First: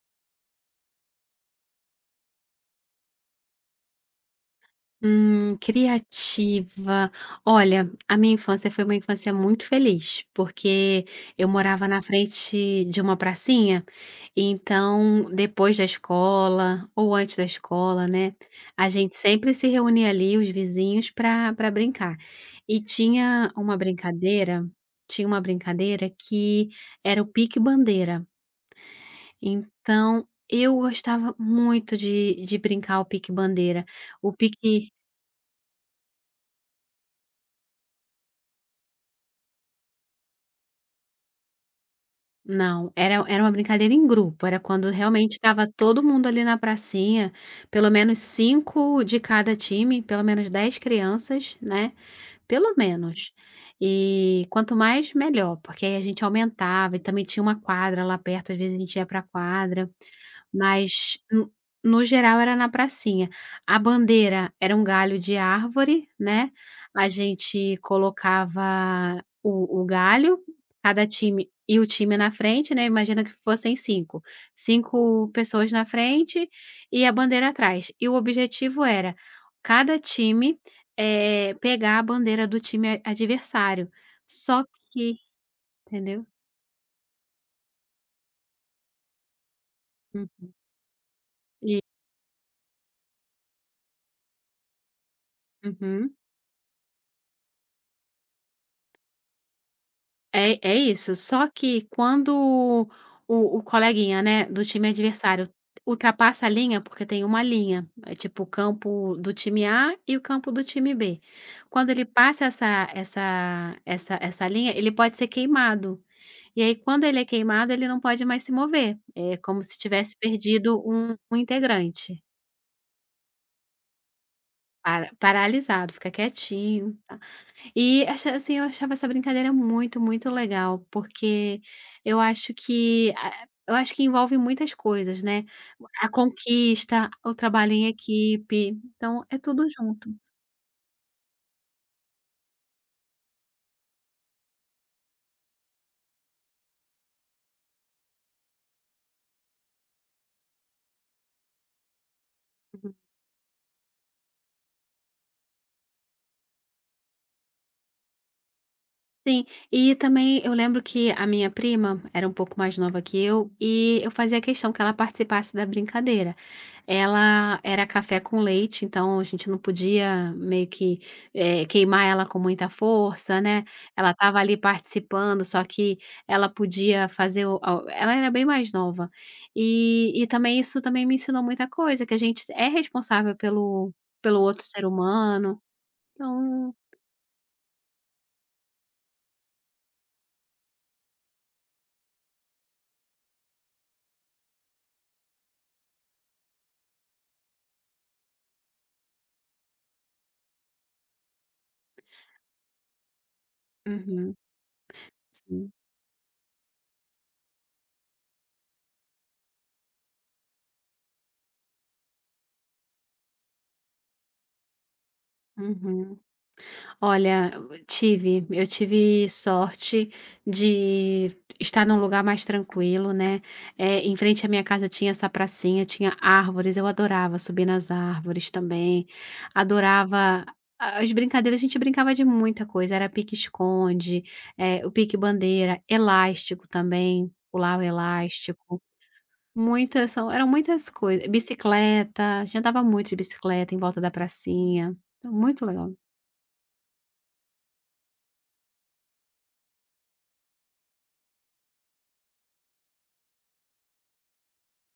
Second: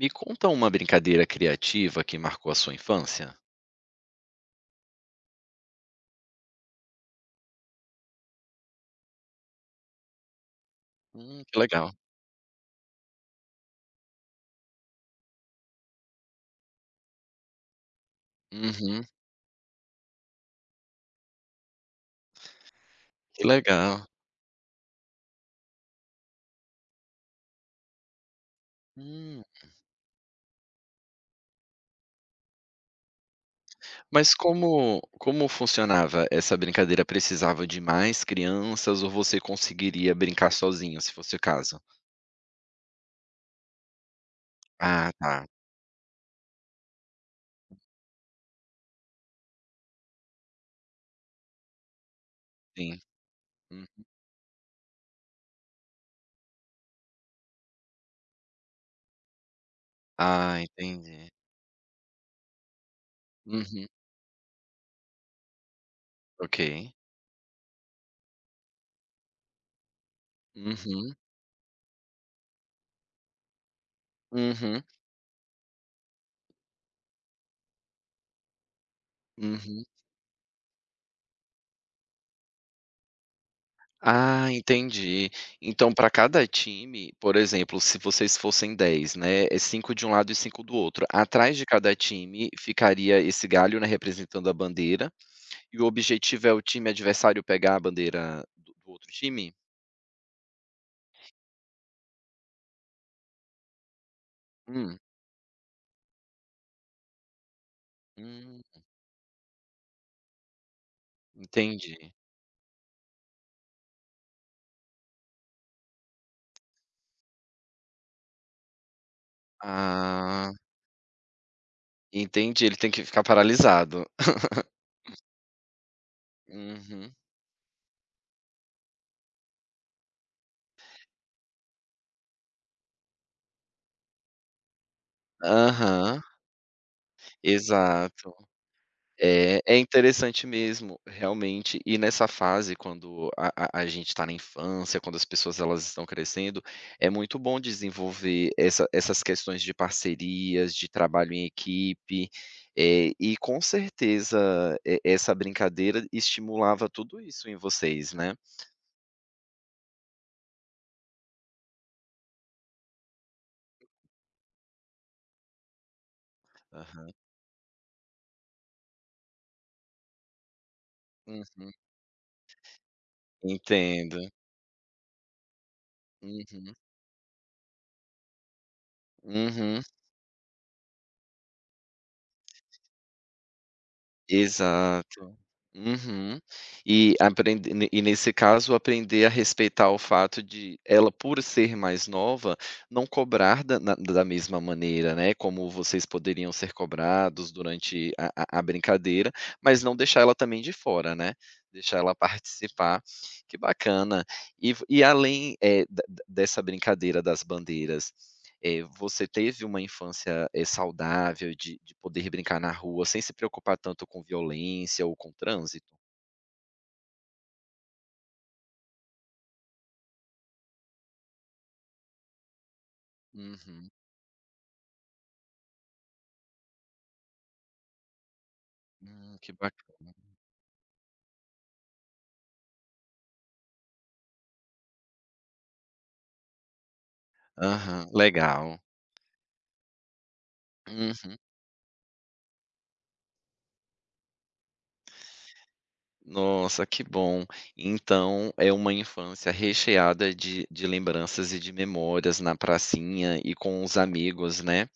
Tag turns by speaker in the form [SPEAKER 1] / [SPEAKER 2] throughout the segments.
[SPEAKER 1] Me conta uma brincadeira criativa que marcou a sua infância?
[SPEAKER 2] Criativa. Olha, a minha infância foi uma infância muito feliz, porque eu
[SPEAKER 1] Que
[SPEAKER 2] morava
[SPEAKER 1] legal.
[SPEAKER 2] na frente de uma pracinha, então depois da escola ou antes da escola, né, a
[SPEAKER 1] Uhum,
[SPEAKER 2] gente sempre se reunia ali, os vizinhos, para brincar. E
[SPEAKER 1] que legal.
[SPEAKER 2] tinha uma brincadeira que era o pique-bandeira.
[SPEAKER 1] Hum.
[SPEAKER 2] Então eu gostava muito de brincar o pique-bandeira. O
[SPEAKER 1] Mas
[SPEAKER 2] pique
[SPEAKER 1] como funcionava essa brincadeira? Precisava de mais crianças ou você conseguiria brincar sozinho, se fosse o caso?
[SPEAKER 2] Não, era uma brincadeira em grupo, era quando
[SPEAKER 1] Ah,
[SPEAKER 2] realmente
[SPEAKER 1] tá.
[SPEAKER 2] estava todo mundo ali na pracinha, pelo menos 5 de cada time, pelo menos 10 crianças, né. Pelo
[SPEAKER 1] Sim.
[SPEAKER 2] menos.
[SPEAKER 1] Uhum.
[SPEAKER 2] E quanto mais, melhor, porque aí a gente aumentava e também tinha uma quadra lá perto, às vezes a gente ia pra quadra,
[SPEAKER 1] Ah,
[SPEAKER 2] mas
[SPEAKER 1] entendi.
[SPEAKER 2] no geral era na pracinha. A
[SPEAKER 1] Uhum.
[SPEAKER 2] bandeira era um galho de árvore, né,
[SPEAKER 1] Ok.
[SPEAKER 2] a gente colocava o galho, cada
[SPEAKER 1] Uhum,
[SPEAKER 2] time e o time na frente, né, imagina que fossem cinco
[SPEAKER 1] uhum,
[SPEAKER 2] cinco pessoas na frente e a bandeira atrás. E o objetivo era
[SPEAKER 1] uhum.
[SPEAKER 2] cada time pegar a bandeira do time adversário.
[SPEAKER 1] Ah,
[SPEAKER 2] Só que
[SPEAKER 1] entendi. Então, para
[SPEAKER 2] entendeu?
[SPEAKER 1] cada time, por exemplo, se vocês fossem 10, né, é 5 de um lado e
[SPEAKER 2] Hum,
[SPEAKER 1] 5 do outro. Atrás de
[SPEAKER 2] e
[SPEAKER 1] cada time ficaria esse galho, né, representando a bandeira, e o
[SPEAKER 2] uhum.
[SPEAKER 1] objetivo é o time adversário pegar a bandeira do outro time?
[SPEAKER 2] É é isso, só que quando o o coleguinha, né, do time
[SPEAKER 1] Hum,
[SPEAKER 2] adversário ultrapassa a linha, porque tem uma linha, é tipo o
[SPEAKER 1] hum,
[SPEAKER 2] campo do time A e o campo do time B. Quando ele
[SPEAKER 1] entendi.
[SPEAKER 2] passa essa linha, ele pode ser queimado. E aí quando ele é queimado, ele não pode mais se mover, é como se tivesse
[SPEAKER 1] Ah,
[SPEAKER 2] perdido um integrante.
[SPEAKER 1] entendi, ele tem que ficar paralisado.
[SPEAKER 2] Para paralisado, fica quietinho,
[SPEAKER 1] Uhum.
[SPEAKER 2] tá. E acha assim, eu achava essa brincadeira muito, muito legal, porque eu acho que envolve muitas coisas, né, a
[SPEAKER 1] Aham,
[SPEAKER 2] conquista, o trabalho em
[SPEAKER 1] exato.
[SPEAKER 2] equipe, então é
[SPEAKER 1] É,
[SPEAKER 2] tudo
[SPEAKER 1] é
[SPEAKER 2] junto.
[SPEAKER 1] interessante mesmo, realmente. E nessa fase, quando a gente está na infância, quando as pessoas elas estão crescendo, é muito bom desenvolver essas questões de parcerias, de trabalho em equipe,
[SPEAKER 2] Uhum.
[SPEAKER 1] e com certeza e essa brincadeira estimulava tudo isso em vocês, né?
[SPEAKER 2] Sim, e também eu lembro que a minha prima era um pouco mais nova que eu, e eu fazia questão que ela participasse da brincadeira.
[SPEAKER 1] Aham.
[SPEAKER 2] Ela era café com leite, então a gente não podia meio que,
[SPEAKER 1] Uhum.
[SPEAKER 2] queimar ela com muita força, né. Ela
[SPEAKER 1] Entendo.
[SPEAKER 2] estava ali participando, só que ela
[SPEAKER 1] Uhum.
[SPEAKER 2] podia fazer o a ela era bem mais nova.
[SPEAKER 1] Uhum.
[SPEAKER 2] E também isso também me ensinou muita coisa, que a gente é responsável pelo outro ser
[SPEAKER 1] Exato.
[SPEAKER 2] humano.
[SPEAKER 1] Uhum.
[SPEAKER 2] Então
[SPEAKER 1] E aprende ne e nesse caso, aprender a respeitar o fato de ela, por ser mais nova, não cobrar da mesma maneira, né, como vocês poderiam ser cobrados durante a brincadeira, mas não deixar ela também de fora, né, deixar ela participar. Que bacana.
[SPEAKER 2] uhum,
[SPEAKER 1] E vo e além,
[SPEAKER 2] sim.
[SPEAKER 1] da da dessa brincadeira das bandeiras, você teve uma infância, saudável de poder brincar na rua sem se preocupar tanto com violência ou com trânsito?
[SPEAKER 2] Uhum. Olha, eu tive. Eu tive sorte de estar num lugar mais tranquilo, né.
[SPEAKER 1] Uhum.
[SPEAKER 2] Em frente à minha casa tinha essa pracinha, tinha árvores, eu adorava subir nas árvores também,
[SPEAKER 1] Que bacana.
[SPEAKER 2] adorava as brincadeiras, a gente brincava de muita coisa, era pique-esconde, o pique-bandeira, elástico também, pular o
[SPEAKER 1] Aham, legal.
[SPEAKER 2] elástico, muitas são eram muitas coisas
[SPEAKER 1] Uhum.
[SPEAKER 2] bicicleta, a gente andava muito de bicicleta em volta da pracinha. Então, muito legal.
[SPEAKER 1] Nossa, que bom. Então é uma infância recheada de lembranças e de memórias na pracinha e com os amigos, né?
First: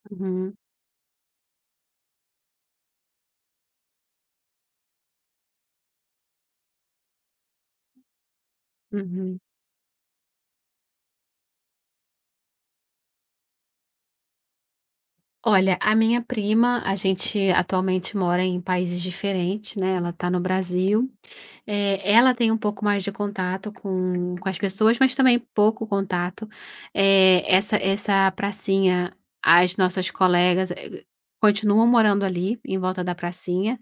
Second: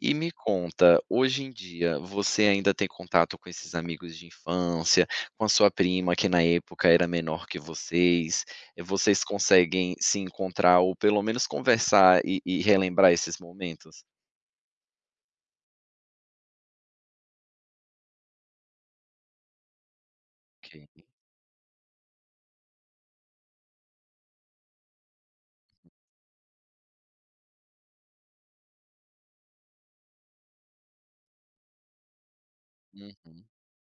[SPEAKER 1] E me
[SPEAKER 2] Uhum,
[SPEAKER 1] conta, hoje em dia você ainda tem contato com esses amigos de infância, com a sua prima que na época era menor que vocês? Vocês
[SPEAKER 2] uhum.
[SPEAKER 1] conseguem se encontrar ou pelo menos conversar e relembrar esses momentos?
[SPEAKER 2] Olha, a minha prima, a gente atualmente mora em países diferentes, né? Ela está no
[SPEAKER 1] Ok.
[SPEAKER 2] Brasil. Ela tem um pouco mais de contato com as pessoas, mas também pouco contato. Essa pracinha, as nossas colegas continuam morando ali, em volta da
[SPEAKER 1] Uhum.
[SPEAKER 2] pracinha.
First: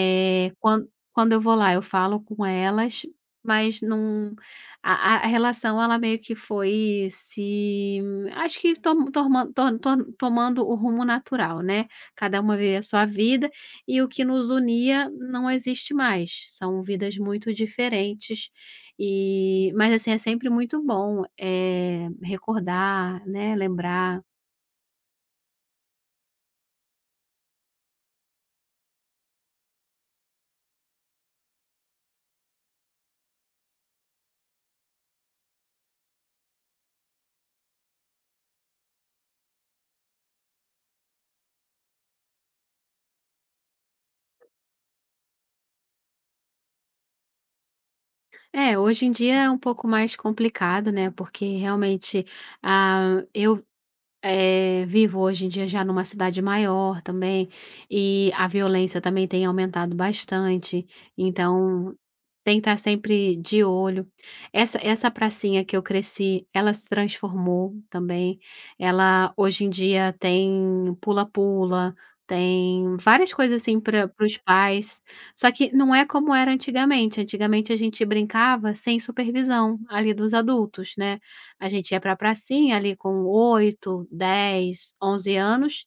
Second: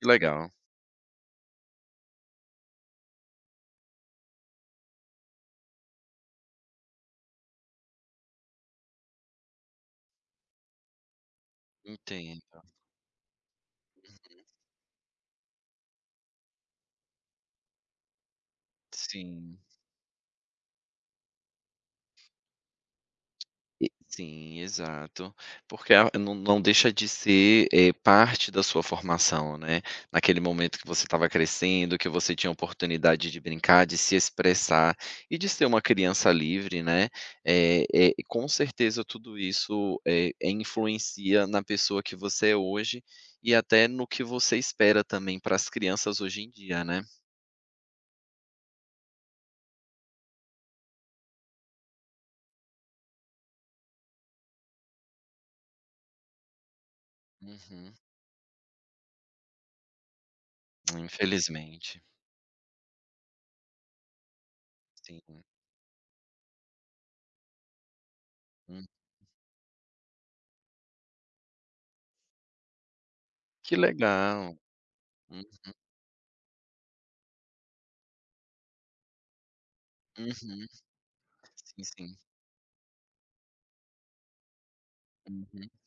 [SPEAKER 1] Que legal.
[SPEAKER 2] quan Quando eu vou lá, eu falo com elas, mas não a a relação ela meio que foi se acho que to torman to to tomando o rumo natural, né, cada uma
[SPEAKER 1] Entendo.
[SPEAKER 2] vive a sua vida e o que nos unia não existe mais, são vidas muito diferentes,
[SPEAKER 1] Sim.
[SPEAKER 2] e mas assim, é sempre muito bom, é recordar, né,
[SPEAKER 1] E
[SPEAKER 2] lembrar.
[SPEAKER 1] sim, exato. Porque a não não deixa de ser, parte da sua formação, né. Naquele momento que você estava crescendo, que você tinha oportunidade de brincar, de se expressar e de ser uma criança livre, né. E com certeza tudo isso, influencia na pessoa que você é hoje e até no que você espera também para as crianças hoje em dia, né.
[SPEAKER 2] É, hoje em dia é um pouco mais complicado, né, porque realmente, ah, eu vivo hoje em dia já numa cidade maior também,
[SPEAKER 1] Uhum.
[SPEAKER 2] e a violência também tem aumentado bastante, então
[SPEAKER 1] Infelizmente.
[SPEAKER 2] tem que estar sempre de olho. Essa
[SPEAKER 1] Sim.
[SPEAKER 2] pracinha que eu cresci, ela se transformou também,
[SPEAKER 1] Hum.
[SPEAKER 2] ela hoje em dia tem pula-pula, tem várias coisas
[SPEAKER 1] Que
[SPEAKER 2] assim pra para os
[SPEAKER 1] legal.
[SPEAKER 2] pais,
[SPEAKER 1] Hum.
[SPEAKER 2] só que não é como era antigamente, antigamente a gente brincava sem supervisão ali dos
[SPEAKER 1] Uhum.
[SPEAKER 2] adultos, né. A
[SPEAKER 1] Sim,
[SPEAKER 2] gente ia
[SPEAKER 1] sim.
[SPEAKER 2] pra pracinha ali com 8, 10, onze
[SPEAKER 1] Uhum,
[SPEAKER 2] anos,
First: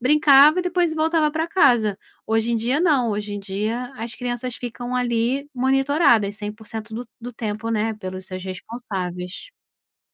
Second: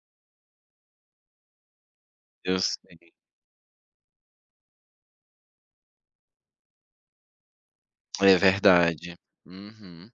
[SPEAKER 2] brincava e depois voltava pra casa. Hoje em
[SPEAKER 1] eu
[SPEAKER 2] dia não,
[SPEAKER 1] sei.
[SPEAKER 2] hoje em dia as crianças ficam ali monitoradas 100% do tempo, né, pelos
[SPEAKER 1] É
[SPEAKER 2] seus
[SPEAKER 1] verdade.
[SPEAKER 2] responsáveis.
[SPEAKER 1] Uhum.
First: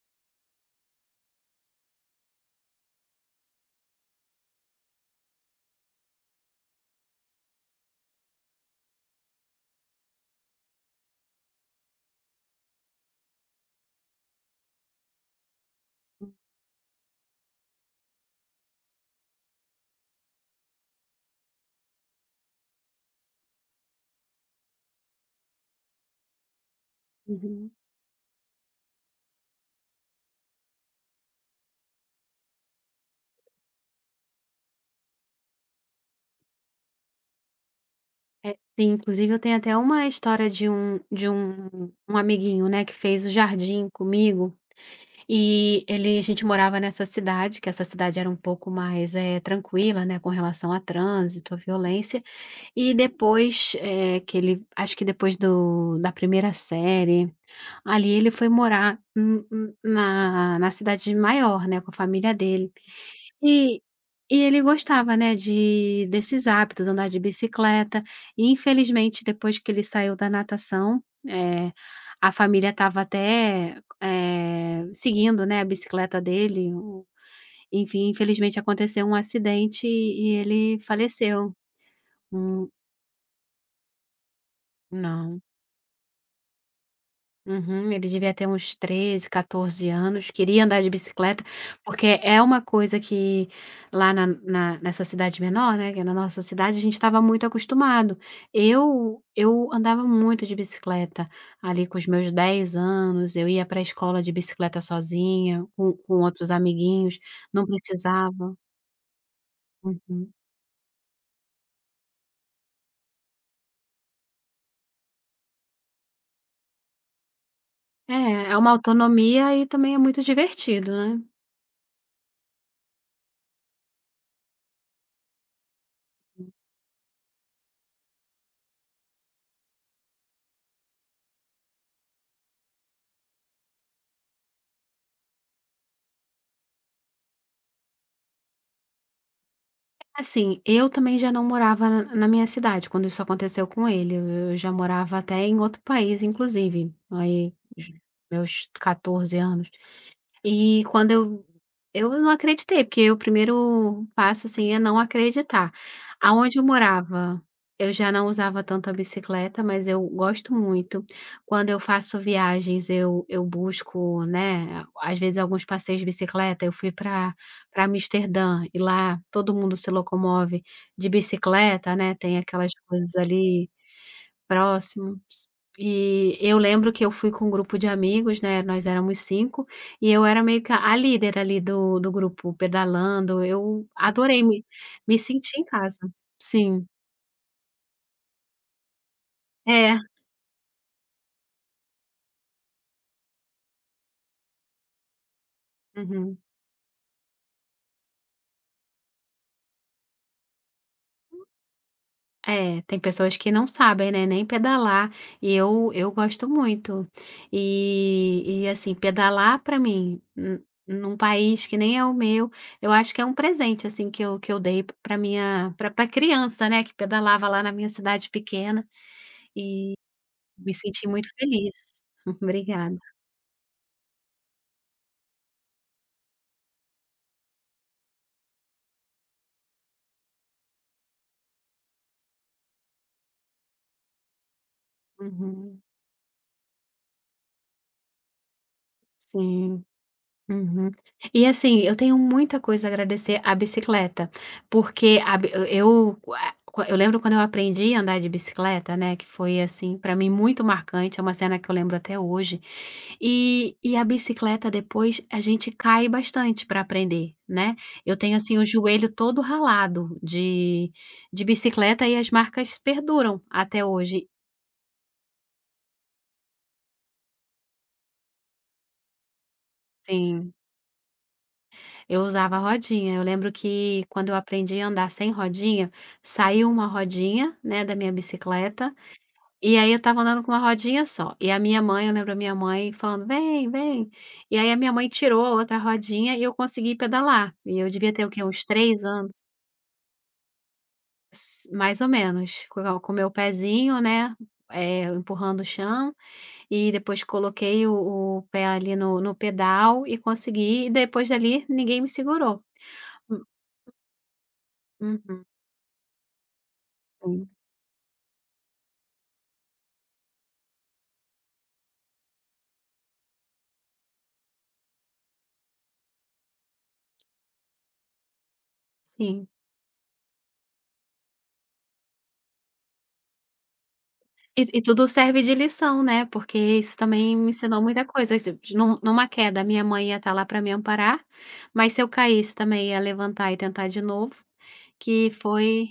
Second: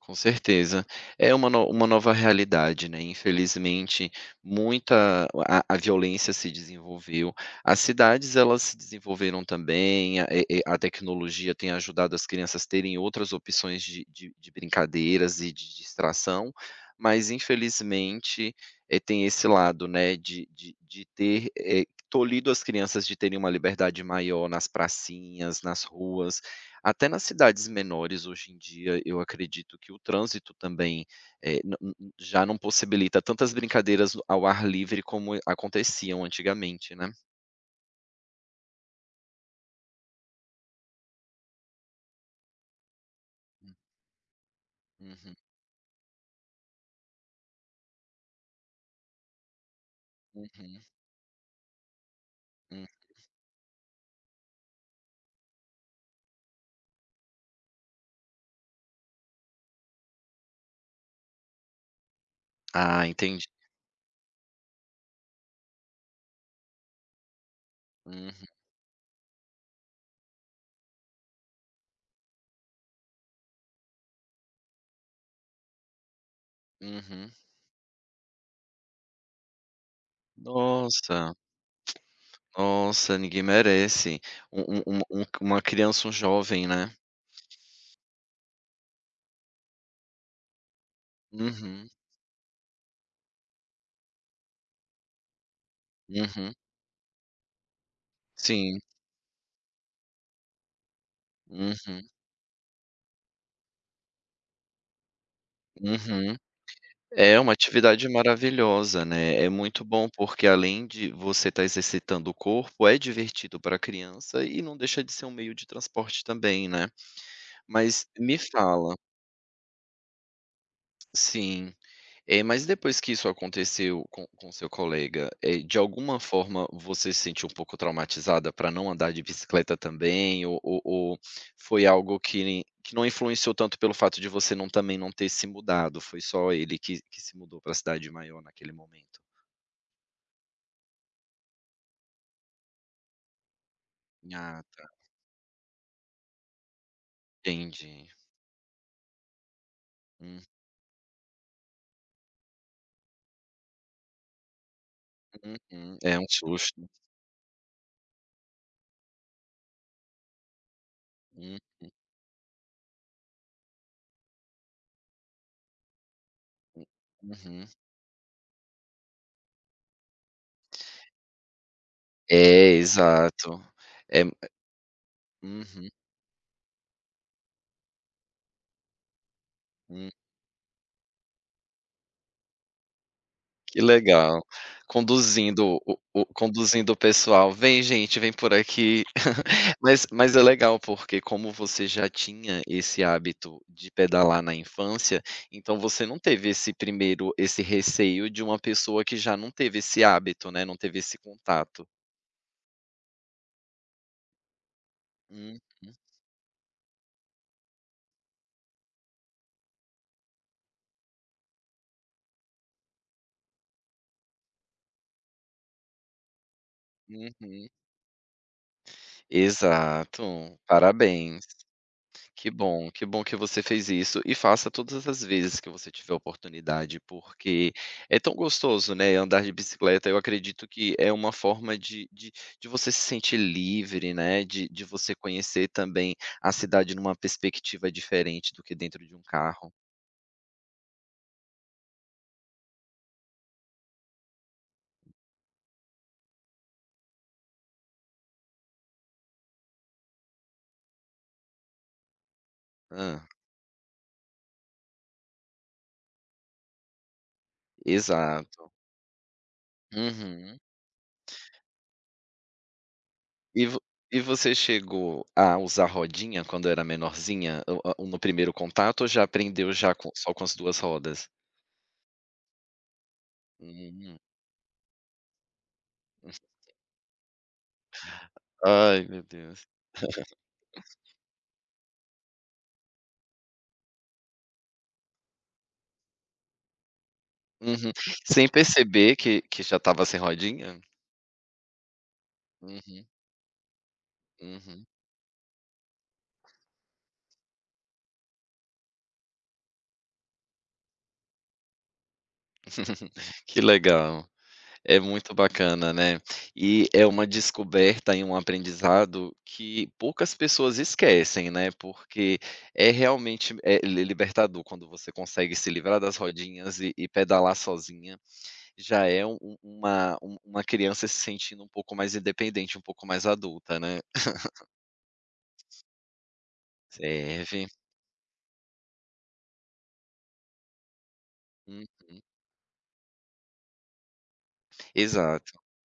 [SPEAKER 1] Com certeza. É uma no uma nova realidade, né. Infelizmente, muita a violência se desenvolveu, as cidades elas se desenvolveram também, a e a tecnologia tem ajudado as crianças terem outras opções de brincadeiras e de distração, mas infelizmente, tem esse lado, né, de ter, tolhido as crianças de terem uma liberdade maior nas pracinhas, nas ruas, até nas cidades
[SPEAKER 2] Uhum.
[SPEAKER 1] menores. Hoje em dia, eu acredito que o trânsito também, eh, nã nã já não possibilita tantas brincadeiras ao ar livre como aconteciam antigamente, né.
[SPEAKER 2] É, sim, inclusive eu tenho até uma história de um de um amiguinho, né, que fez o jardim comigo,
[SPEAKER 1] Uhum,
[SPEAKER 2] e ele a gente morava nessa cidade, que essa cidade era um pouco mais, tranquila, né, com relação
[SPEAKER 1] uhum,
[SPEAKER 2] a trânsito, a violência.
[SPEAKER 1] hum.
[SPEAKER 2] E depois, eh, que ele acho que depois do da primeira série, ali ele foi morar n n na na cidade maior, né, com a família dele.
[SPEAKER 1] Ah, entendi.
[SPEAKER 2] E e ele gostava, né, de desses hábitos, andar de bicicleta
[SPEAKER 1] Uhum,
[SPEAKER 2] e infelizmente depois que ele saiu da natação, eh, a família estava até, seguindo, né, a bicicleta dele,
[SPEAKER 1] uhum.
[SPEAKER 2] infelizmente aconteceu um acidente e ele
[SPEAKER 1] Nossa,
[SPEAKER 2] faleceu. Hum,
[SPEAKER 1] nossa, ninguém merece. Um um um um
[SPEAKER 2] não.
[SPEAKER 1] uma criança, um jovem, né.
[SPEAKER 2] Uhum, ele devia ter uns 13, catorze anos, queria andar de bicicleta,
[SPEAKER 1] Uhum,
[SPEAKER 2] porque é uma coisa que lá na na nessa cidade menor, né, que é na nossa
[SPEAKER 1] uhum.
[SPEAKER 2] cidade, a gente estava muito acostumado.
[SPEAKER 1] Sim.
[SPEAKER 2] Eu andava muito de bicicleta, ali com os
[SPEAKER 1] Uhum,
[SPEAKER 2] meus 10 anos, eu ia para a escola de bicicleta sozinha, com
[SPEAKER 1] uhum.
[SPEAKER 2] outros amiguinhos,
[SPEAKER 1] É uma
[SPEAKER 2] não
[SPEAKER 1] atividade
[SPEAKER 2] precisava.
[SPEAKER 1] maravilhosa, né, é muito bom,
[SPEAKER 2] Uhum.
[SPEAKER 1] porque além de você estar exercitando o corpo, é divertido para a criança e não deixa de ser um meio de transporte também, né. Mas me
[SPEAKER 2] É, é uma
[SPEAKER 1] fala,
[SPEAKER 2] autonomia e também é muito divertido, né.
[SPEAKER 1] sim. Mas depois que isso aconteceu com seu colega, de alguma forma você se sentiu um pouco traumatizada para não andar de bicicleta também ou foi algo que não influenciou tanto pelo fato de você não também não ter se mudado? Foi só ele que se mudou para a cidade maior naquele momento?
[SPEAKER 2] Assim, eu também já não morava na na minha cidade quando isso aconteceu com ele, eu
[SPEAKER 1] Ah,
[SPEAKER 2] já
[SPEAKER 1] tá,
[SPEAKER 2] morava até em outro país inclusive, aí j
[SPEAKER 1] entendi.
[SPEAKER 2] meus catorze anos.
[SPEAKER 1] Uhum,
[SPEAKER 2] E quando Eu não acreditei, porque o primeiro passo, assim, é não acreditar.
[SPEAKER 1] uhum. É um
[SPEAKER 2] Aonde eu
[SPEAKER 1] susto.
[SPEAKER 2] morava, eu já não usava tanto a bicicleta, mas eu gosto muito.
[SPEAKER 1] Uhum,
[SPEAKER 2] Quando eu faço viagens, eu busco, né, às vezes alguns passeios de bicicleta. Eu
[SPEAKER 1] hum,
[SPEAKER 2] fui para
[SPEAKER 1] uhum.
[SPEAKER 2] para Amsterdã e lá todo mundo se locomove de bicicleta, né, tem aquelas
[SPEAKER 1] É,
[SPEAKER 2] coisas
[SPEAKER 1] exato.
[SPEAKER 2] ali
[SPEAKER 1] É,
[SPEAKER 2] próximos.
[SPEAKER 1] uhum,
[SPEAKER 2] E eu lembro que eu fui com um grupo de amigos, né, nós éramos 5 e
[SPEAKER 1] hum,
[SPEAKER 2] eu era meio que a líder ali do grupo, pedalando,
[SPEAKER 1] que
[SPEAKER 2] eu
[SPEAKER 1] legal.
[SPEAKER 2] adorei, me senti em
[SPEAKER 1] Conduzindo o
[SPEAKER 2] casa.
[SPEAKER 1] o
[SPEAKER 2] Sim.
[SPEAKER 1] conduzindo o pessoal: "Vem gente, vem por aqui".
[SPEAKER 2] É.
[SPEAKER 1] Mas é legal, porque como você já tinha esse hábito de pedalar na infância, então você não
[SPEAKER 2] Uhum.
[SPEAKER 1] teve esse receio de uma pessoa que já não teve esse hábito, né, não teve esse contato.
[SPEAKER 2] É, tem pessoas que não sabem, né, nem pedalar, e
[SPEAKER 1] Uhum,
[SPEAKER 2] eu gosto muito. E assim, pedalar para mim, n num país que nem é o meu, eu acho que é um presente, assim, que eu dei para minha para pra criança, né, que pedalava lá
[SPEAKER 1] uhum.
[SPEAKER 2] na minha cidade pequena,
[SPEAKER 1] Exato,
[SPEAKER 2] me senti muito
[SPEAKER 1] parabéns.
[SPEAKER 2] feliz.
[SPEAKER 1] Que bom,
[SPEAKER 2] Obrigada.
[SPEAKER 1] que bom que você fez isso, e faça todas as vezes que você tiver oportunidade, porque é tão gostoso, né, andar de bicicleta. Eu acredito que é uma forma de você se sentir livre, né, de você conhecer
[SPEAKER 2] Uhum,
[SPEAKER 1] também a cidade numa perspectiva diferente do que dentro de um carro.
[SPEAKER 2] sim. Uhum. E assim, eu tenho muita coisa a agradecer à bicicleta, porque a bi eh, eu lembro quando eu aprendi a andar de bicicleta, né, que foi assim, para mim muito marcante, é uma cena que eu lembro até hoje.
[SPEAKER 1] Hã.
[SPEAKER 2] E a bicicleta depois a gente cai bastante para aprender, né. Eu tenho assim o
[SPEAKER 1] Exato.
[SPEAKER 2] joelho todo ralado
[SPEAKER 1] Uhum.
[SPEAKER 2] de bicicleta e as marcas perduram
[SPEAKER 1] E vo
[SPEAKER 2] até
[SPEAKER 1] e
[SPEAKER 2] hoje.
[SPEAKER 1] você chegou a usar rodinha quando era menorzinha, o a no primeiro contato, ou já aprendeu já com só com
[SPEAKER 2] Sim.
[SPEAKER 1] as duas rodas?
[SPEAKER 2] Eu usava rodinha. Eu lembro que
[SPEAKER 1] Hum.
[SPEAKER 2] quando eu aprendi a andar sem rodinha, saiu uma rodinha, né, da minha bicicleta,
[SPEAKER 1] Ai, meu Deus.
[SPEAKER 2] e aí eu estava andando com uma rodinha só. E a minha mãe, eu lembro a minha mãe falando: "Vem, vem". E aí a minha mãe tirou a outra rodinha e eu consegui pedalar. E eu
[SPEAKER 1] Uhum.
[SPEAKER 2] devia ter o quê?
[SPEAKER 1] Sem
[SPEAKER 2] Uns 3
[SPEAKER 1] perceber
[SPEAKER 2] anos,
[SPEAKER 1] que já estava sem rodinha?
[SPEAKER 2] s mais ou menos,
[SPEAKER 1] Uhum,
[SPEAKER 2] com o meu pezinho, né,
[SPEAKER 1] uhum.
[SPEAKER 2] empurrando o chão, e depois coloquei o pé ali no pedal e consegui, e depois dali ninguém me segurou. Hum,
[SPEAKER 1] Que legal. É muito
[SPEAKER 2] uhum.
[SPEAKER 1] bacana, né. E é uma descoberta e um aprendizado que poucas pessoas esquecem, né, porque é realmente é li libertador quando você consegue se livrar das rodinhas e pedalar sozinha. Já é um
[SPEAKER 2] Sim.
[SPEAKER 1] um uma um uma criança se sentindo um pouco mais independente, um pouco mais adulta, né.
[SPEAKER 2] E tudo serve de lição, né, porque isso também me
[SPEAKER 1] Serve.
[SPEAKER 2] ensinou muita coisa, de numa queda, minha mãe ia estar lá para me amparar,
[SPEAKER 1] Uhum.
[SPEAKER 2] mas se eu caísse também ia levantar e tentar de novo, que
[SPEAKER 1] Exato.
[SPEAKER 2] foi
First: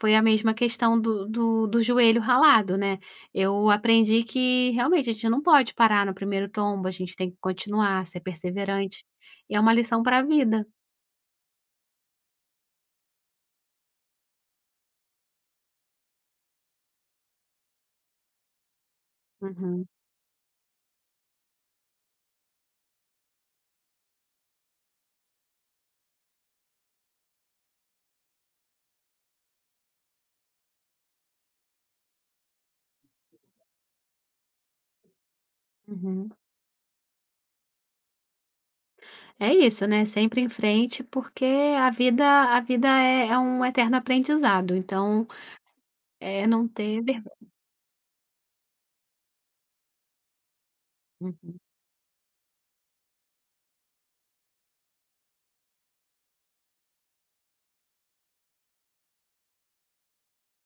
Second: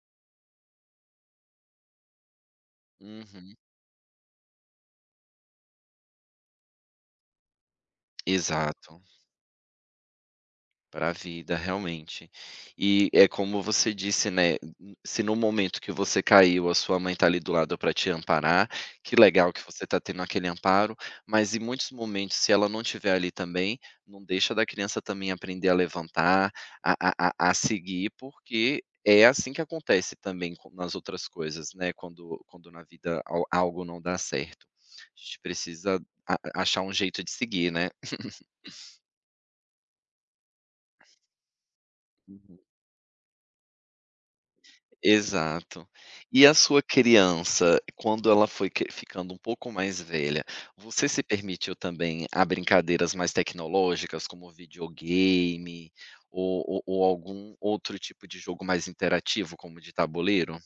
[SPEAKER 2] foi a mesma questão do joelho ralado, né.
[SPEAKER 1] Uhum.
[SPEAKER 2] Eu aprendi que realmente a gente não pode parar no primeiro tombo, a gente tem que continuar, ser
[SPEAKER 1] Exato.
[SPEAKER 2] perseverante, e é uma lição para a vida.
[SPEAKER 1] Para a vida, realmente. E é como você disse, né, se no momento que você caiu, a sua mãe tá ali do lado para te amparar, que legal que você
[SPEAKER 2] Uhum,
[SPEAKER 1] tá tendo aquele amparo, mas em muitos momentos, se ela não estiver ali também, não deixa da criança também aprender a levantar, a seguir, porque é assim que acontece também com nas outras coisas, né, quando na vida al algo não dá certo. A gente precisa
[SPEAKER 2] uhum.
[SPEAKER 1] a achar um jeito de seguir, né.
[SPEAKER 2] É isso, né, sempre em frente, porque a vida é um eterno aprendizado, então,
[SPEAKER 1] Exato.
[SPEAKER 2] é
[SPEAKER 1] E a
[SPEAKER 2] não
[SPEAKER 1] sua
[SPEAKER 2] ter vergonha.
[SPEAKER 1] criança, quando ela foi cre ficando um pouco mais velha, você se
[SPEAKER 2] Uhum.
[SPEAKER 1] permitiu também a brincadeiras mais tecnológicas, como videogame ou algum outro tipo de jogo mais interativo, como de tabuleiro?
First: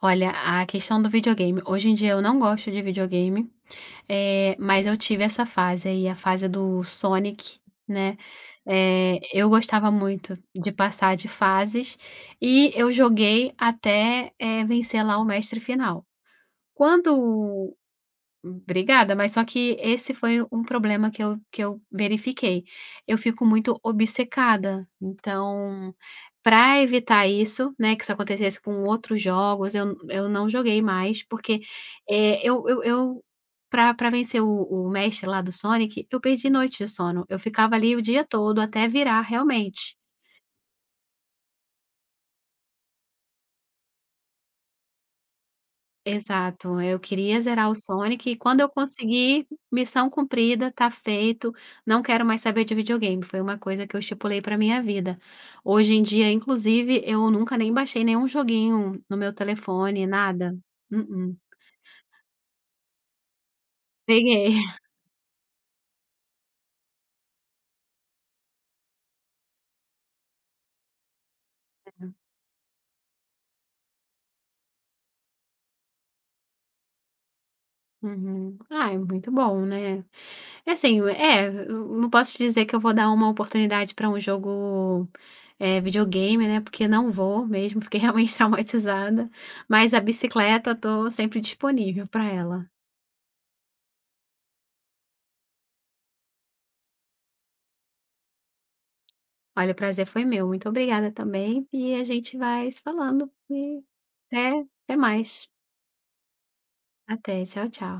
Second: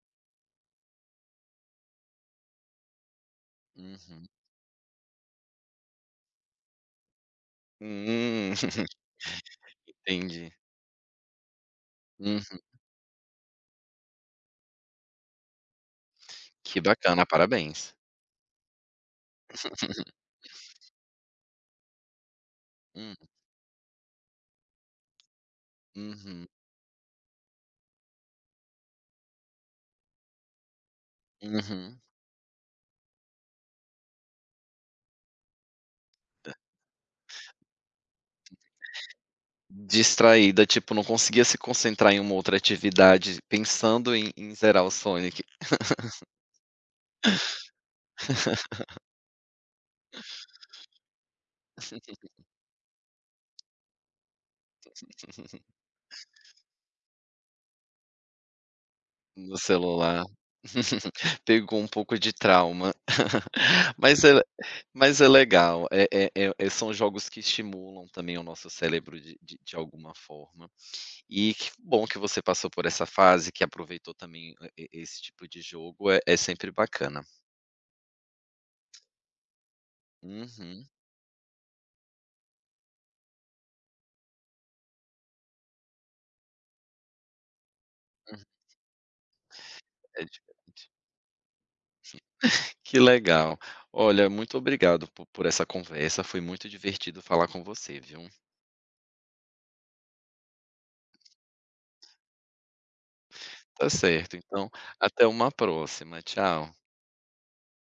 [SPEAKER 2] Olha, a questão do videogame, hoje em dia eu não gosto de videogame,
[SPEAKER 1] Uhum.
[SPEAKER 2] mas eu tive essa fase aí, a fase do Sonic, né,
[SPEAKER 1] Hum.
[SPEAKER 2] eu gostava muito
[SPEAKER 1] Entendi.
[SPEAKER 2] de passar de fases
[SPEAKER 1] Uhum.
[SPEAKER 2] e eu joguei até, vencer lá o mestre final.
[SPEAKER 1] Que bacana,
[SPEAKER 2] Quando
[SPEAKER 1] parabéns.
[SPEAKER 2] Obrigada, mas só que esse foi um problema que eu verifiquei.
[SPEAKER 1] Hum.
[SPEAKER 2] Eu fico muito obcecada, então,
[SPEAKER 1] Uhum,
[SPEAKER 2] para evitar isso, né, que isso acontecesse com outros jogos, eu não joguei mais, porque,
[SPEAKER 1] uhum.
[SPEAKER 2] eh, eu para vencer o mestre lá do Sonic, eu perdi noites de sono. Eu ficava ali o dia todo até virar realmente.
[SPEAKER 1] Distraída, tipo, não conseguia se concentrar em uma outra atividade pensando em zerar o Sonic.
[SPEAKER 2] Exato, eu queria zerar o Sonic e quando eu conseguir missão cumprida, tá feito, não quero mais saber de videogame, foi uma coisa que eu estipulei para minha vida. Hoje em dia, inclusive, eu nunca nem baixei nenhum joguinho no meu
[SPEAKER 1] No
[SPEAKER 2] telefone,
[SPEAKER 1] celular.
[SPEAKER 2] nada. Mm-mm.
[SPEAKER 1] Pegou um pouco de trauma. Mas é
[SPEAKER 2] Peguei.
[SPEAKER 1] mas é legal. São jogos que estimulam também o nosso cérebro de alguma forma. E que bom que você passou por essa fase, que aproveitou também, e esse tipo de jogo é sempre bacana.
[SPEAKER 2] Uhum. Ah, é muito bom, né? É
[SPEAKER 1] Uhum,
[SPEAKER 2] assim, é, eu não posso te dizer que eu vou dar uma oportunidade para um jogo, videogame, né, porque não vou mesmo, fiquei realmente
[SPEAKER 1] uhum,
[SPEAKER 2] traumatizada, mas a
[SPEAKER 1] é
[SPEAKER 2] bicicleta
[SPEAKER 1] diferente.
[SPEAKER 2] tô sempre disponível para ela.
[SPEAKER 1] Que legal. Olha, muito obrigado po por essa conversa, foi muito divertido falar com você, viu.
[SPEAKER 2] Olha, o prazer foi meu, muito obrigada também e a gente vai se falando e
[SPEAKER 1] Tá certo, então
[SPEAKER 2] até
[SPEAKER 1] até
[SPEAKER 2] mais.
[SPEAKER 1] uma próxima, tchau.
[SPEAKER 2] Até, tchau, tchau.